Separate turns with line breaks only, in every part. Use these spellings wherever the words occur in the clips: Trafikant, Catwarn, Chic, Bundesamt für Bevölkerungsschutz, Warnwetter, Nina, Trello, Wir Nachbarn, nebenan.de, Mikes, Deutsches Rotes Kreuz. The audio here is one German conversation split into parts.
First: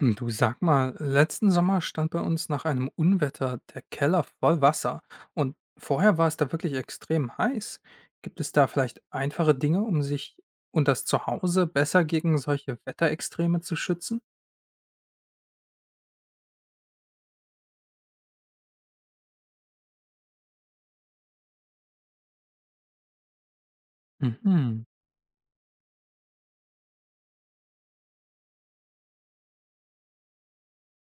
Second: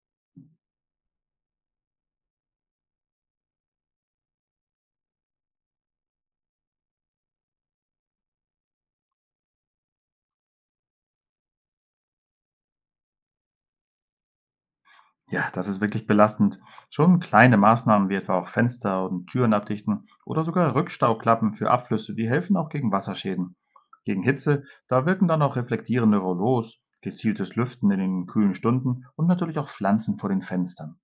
Du, sag mal, letzten Sommer stand bei uns nach einem Unwetter der Keller voll Wasser und vorher war es da wirklich extrem heiß. Gibt es da vielleicht einfache Dinge, um sich und das Zuhause besser gegen solche Wetterextreme zu schützen?
Ja, das ist wirklich belastend. Schon kleine Maßnahmen wie etwa auch Fenster und Türen abdichten oder sogar Rückstauklappen für Abflüsse, die helfen auch gegen Wasserschäden. Gegen Hitze,
Mhm.
da wirken dann auch reflektierende Rollos, gezieltes Lüften in den kühlen Stunden und natürlich auch Pflanzen vor den Fenstern.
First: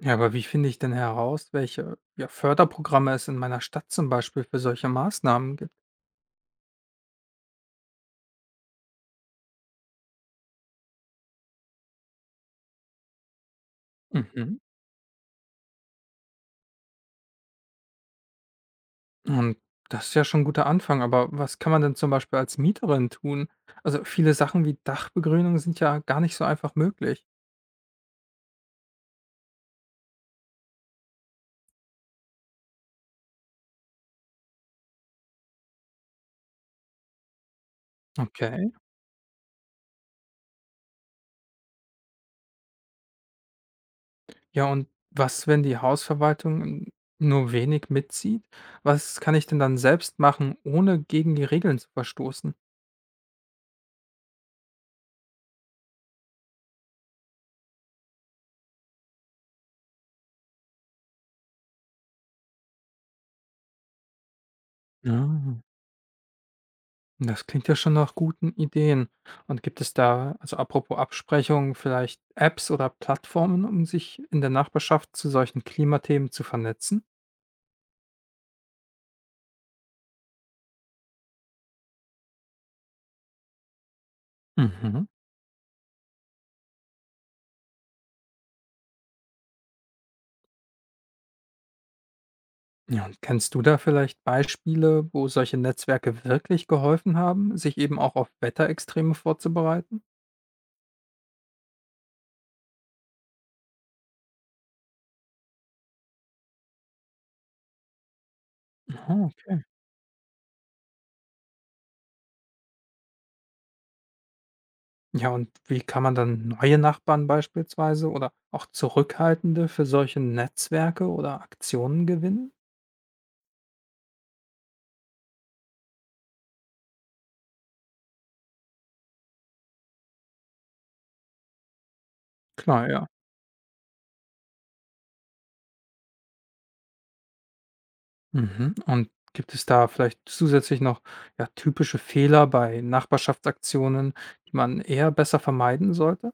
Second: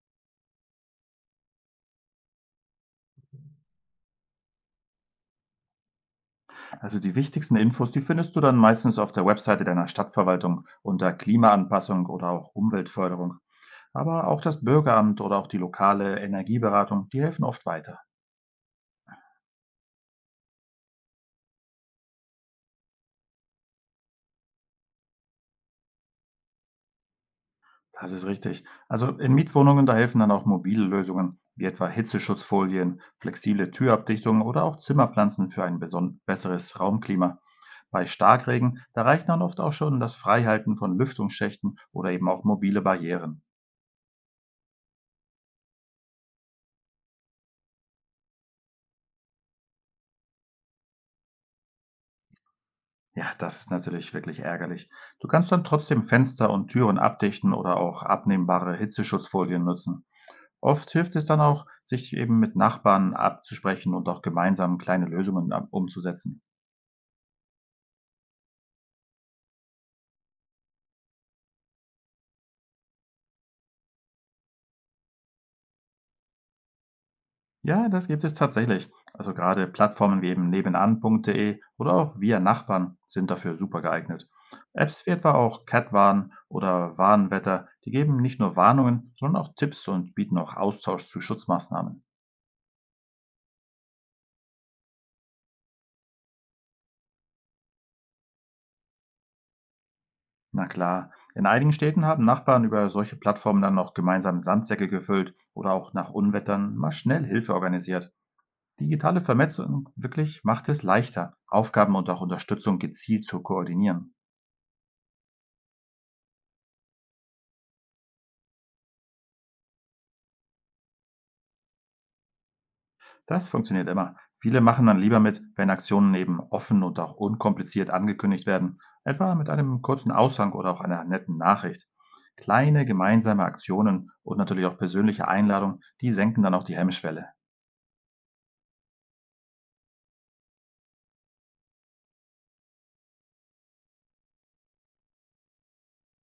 Ja, aber wie finde ich denn heraus, welche Förderprogramme es in meiner Stadt zum Beispiel für solche Maßnahmen gibt?
Also die wichtigsten Infos, die findest du dann meistens auf der Webseite deiner Stadtverwaltung unter Klimaanpassung oder auch Umweltförderung. Aber auch
Mhm.
das Bürgeramt oder auch die lokale Energieberatung, die helfen oft weiter.
Und das ist ja schon 'n guter Anfang, aber was kann man denn zum Beispiel als Mieterin tun? Also, viele Sachen wie Dachbegrünung sind ja gar nicht so einfach möglich.
Das ist richtig. Also in Mietwohnungen, da helfen dann auch mobile Lösungen, wie etwa Hitzeschutzfolien, flexible Türabdichtungen oder auch Zimmerpflanzen für ein besseres Raumklima. Bei
Okay.
Starkregen, da reicht dann oft auch schon das Freihalten von Lüftungsschächten oder eben auch mobile Barrieren.
Ja, und was, wenn die Hausverwaltung nur wenig mitzieht? Was kann ich denn dann selbst machen, ohne gegen die Regeln zu verstoßen?
Ja, das ist natürlich wirklich ärgerlich. Du kannst dann trotzdem Fenster und Türen abdichten oder auch abnehmbare Hitzeschutzfolien nutzen. Oft hilft es dann auch, sich eben mit Nachbarn abzusprechen und auch gemeinsam kleine Lösungen
Ah.
umzusetzen.
Das klingt ja schon nach guten Ideen. Und gibt es da, also apropos Absprechungen, vielleicht Apps oder Plattformen, um sich in der Nachbarschaft zu solchen Klimathemen zu vernetzen?
Ja, das gibt es tatsächlich. Also gerade Plattformen wie eben nebenan.de oder auch Wir Nachbarn sind dafür super geeignet. Apps
Mhm.
wie etwa auch Catwarn oder Warnwetter, die geben nicht nur Warnungen, sondern auch Tipps und bieten auch Austausch zu Schutzmaßnahmen.
Ja, und kennst du da vielleicht Beispiele, wo solche Netzwerke wirklich geholfen haben, sich eben auch auf Wetterextreme vorzubereiten?
Na klar, in einigen Städten haben Nachbarn über solche Plattformen dann auch gemeinsam Sandsäcke gefüllt oder auch nach Unwettern mal schnell Hilfe organisiert. Digitale
Ah, okay.
Vernetzung wirklich macht es leichter, Aufgaben und auch Unterstützung gezielt zu koordinieren.
Ja, und wie kann man dann neue Nachbarn beispielsweise oder auch Zurückhaltende für solche Netzwerke oder Aktionen gewinnen?
Das funktioniert immer. Viele machen dann lieber mit, wenn Aktionen eben offen und auch unkompliziert angekündigt werden, etwa mit einem kurzen Aushang oder auch einer netten Nachricht. Kleine
Klar, ja.
gemeinsame Aktionen und natürlich auch persönliche Einladungen, die senken dann auch die Hemmschwelle.
Mhm. Und gibt es da vielleicht zusätzlich noch ja, typische Fehler bei Nachbarschaftsaktionen, die man eher besser vermeiden sollte?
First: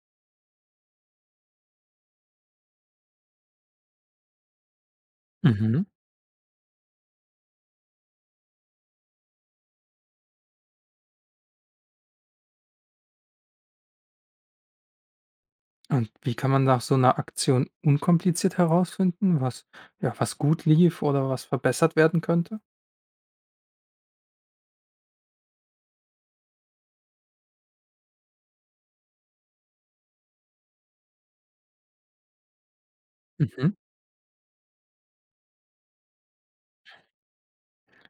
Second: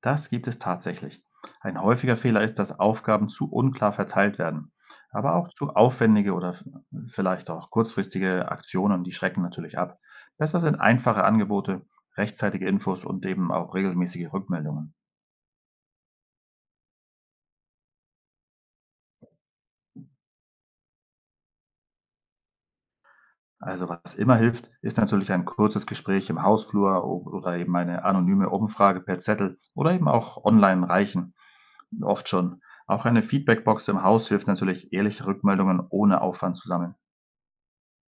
Das gibt es tatsächlich. Ein häufiger Fehler ist, dass Aufgaben zu unklar verteilt werden, aber auch zu
Mhm.
aufwendige vielleicht auch kurzfristige Aktionen, die schrecken natürlich ab. Besser sind einfache Angebote, rechtzeitige Infos und eben auch regelmäßige Rückmeldungen.
Und wie kann man nach so einer Aktion unkompliziert herausfinden, was ja, was gut lief oder was verbessert werden könnte?
Also, was immer hilft, ist natürlich ein kurzes Gespräch im Hausflur o oder eben eine anonyme Umfrage per Zettel oder eben auch online reichen oft schon. Auch eine
Mhm.
Feedbackbox im Haus hilft natürlich, ehrliche Rückmeldungen ohne Aufwand zu sammeln.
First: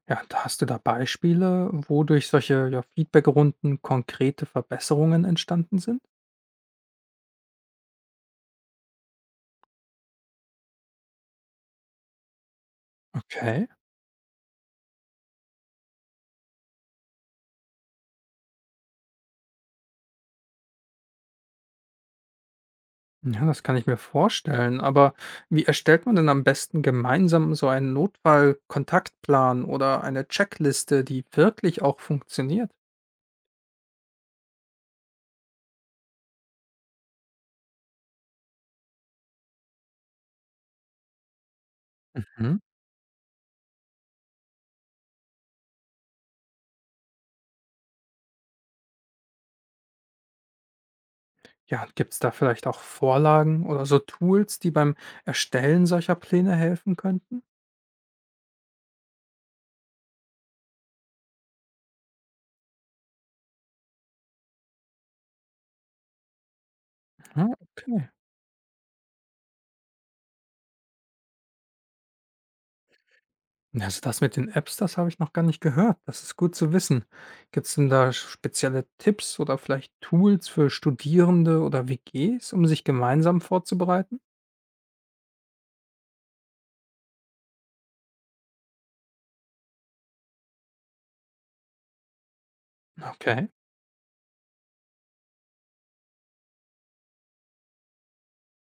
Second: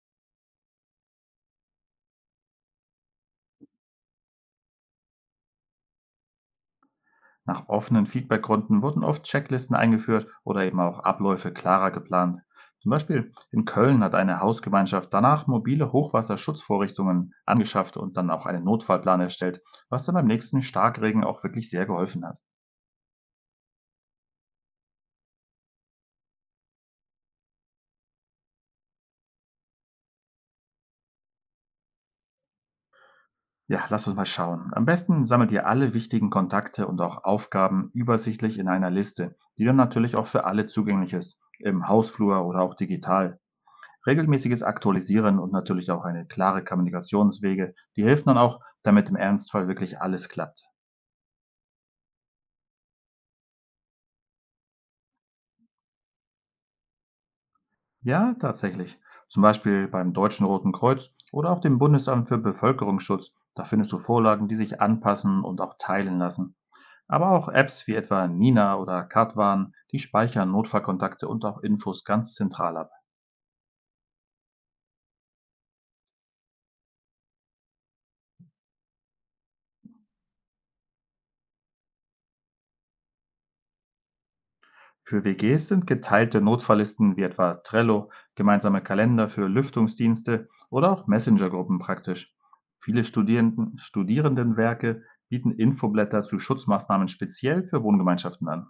Ja, da hast du da Beispiele, wo durch solche Feedbackrunden konkrete Verbesserungen entstanden sind?
Nach offenen Feedbackrunden wurden oft Checklisten eingeführt oder eben auch Abläufe klarer geplant. Zum Beispiel in
Okay.
Köln hat eine Hausgemeinschaft danach mobile Hochwasserschutzvorrichtungen angeschafft und dann auch einen Notfallplan erstellt, was dann beim nächsten Starkregen auch wirklich sehr geholfen hat.
Ja, das kann ich mir vorstellen, aber wie erstellt man denn am besten gemeinsam so einen Notfallkontaktplan oder eine Checkliste, die wirklich auch funktioniert?
Ja, lass uns mal schauen. Am besten sammelt ihr alle wichtigen Kontakte und auch Aufgaben übersichtlich in einer Liste, die dann natürlich auch für alle zugänglich ist, im Hausflur
Mhm.
oder auch digital. Regelmäßiges Aktualisieren und natürlich auch eine klare Kommunikationswege, die hilft dann auch, damit im Ernstfall wirklich alles klappt.
Ja, und gibt's da vielleicht auch Vorlagen oder so Tools, die beim Erstellen solcher Pläne helfen könnten?
Ja, tatsächlich. Zum Beispiel beim Deutschen Roten Kreuz oder auch dem Bundesamt für Bevölkerungsschutz. Da findest du Vorlagen, die sich anpassen und auch teilen lassen. Aber
Ah,
auch Apps wie
okay.
etwa Nina oder Katwan, die speichern Notfallkontakte und auch Infos ganz zentral ab.
Ja, also das mit den Apps, das habe ich noch gar nicht gehört. Das ist gut zu wissen. Gibt's denn da spezielle Tipps oder vielleicht Tools für Studierende oder WGs, um sich gemeinsam vorzubereiten?
Für WGs sind geteilte Notfalllisten wie etwa Trello, gemeinsame Kalender für Lüftungsdienste oder auch Messenger-Gruppen praktisch. Viele
Okay.
Studierenden, Studierendenwerke bieten Infoblätter zu Schutzmaßnahmen speziell für Wohngemeinschaften an.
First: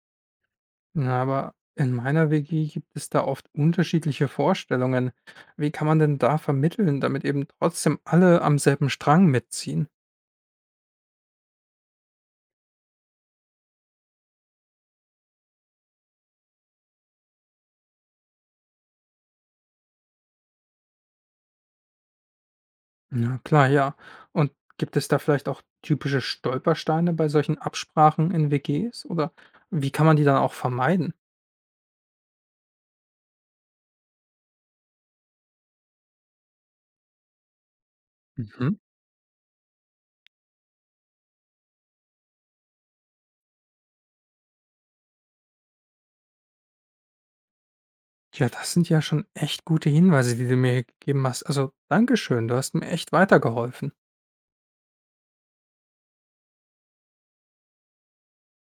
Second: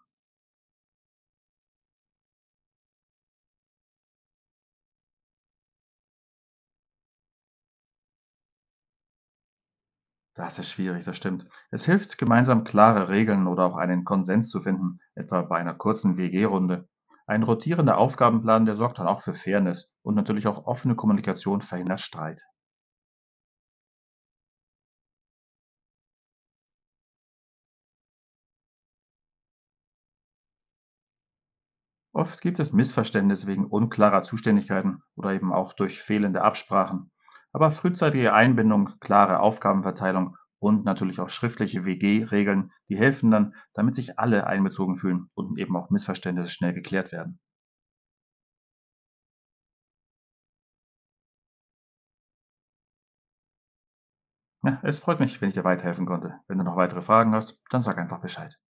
Na, aber in meiner WG gibt es da oft unterschiedliche Vorstellungen. Wie kann man denn da vermitteln, damit eben trotzdem alle am selben Strang mitziehen?
Das ist schwierig, das stimmt. Es hilft, gemeinsam klare Regeln oder auch einen Konsens zu finden, etwa bei einer kurzen WG-Runde. Ein rotierender Aufgabenplan, der sorgt dann auch für Fairness und natürlich auch offene Kommunikation verhindert Streit.
Ja, klar, ja. Und gibt es da vielleicht auch typische Stolpersteine bei solchen Absprachen in WGs oder wie kann man die dann auch vermeiden?
Oft gibt es Missverständnisse wegen unklarer Zuständigkeiten oder eben auch durch fehlende Absprachen. Aber frühzeitige
Mhm.
Einbindung, klare Aufgabenverteilung und natürlich auch schriftliche WG-Regeln, die helfen dann, damit sich alle einbezogen fühlen und eben auch Missverständnisse schnell geklärt werden.
Ja, das sind ja schon echt gute Hinweise, die du mir gegeben hast. Also, Dankeschön, du hast mir echt weitergeholfen.
Ja, es freut mich, wenn ich dir weiterhelfen konnte. Wenn du noch weitere Fragen hast, dann sag einfach Bescheid.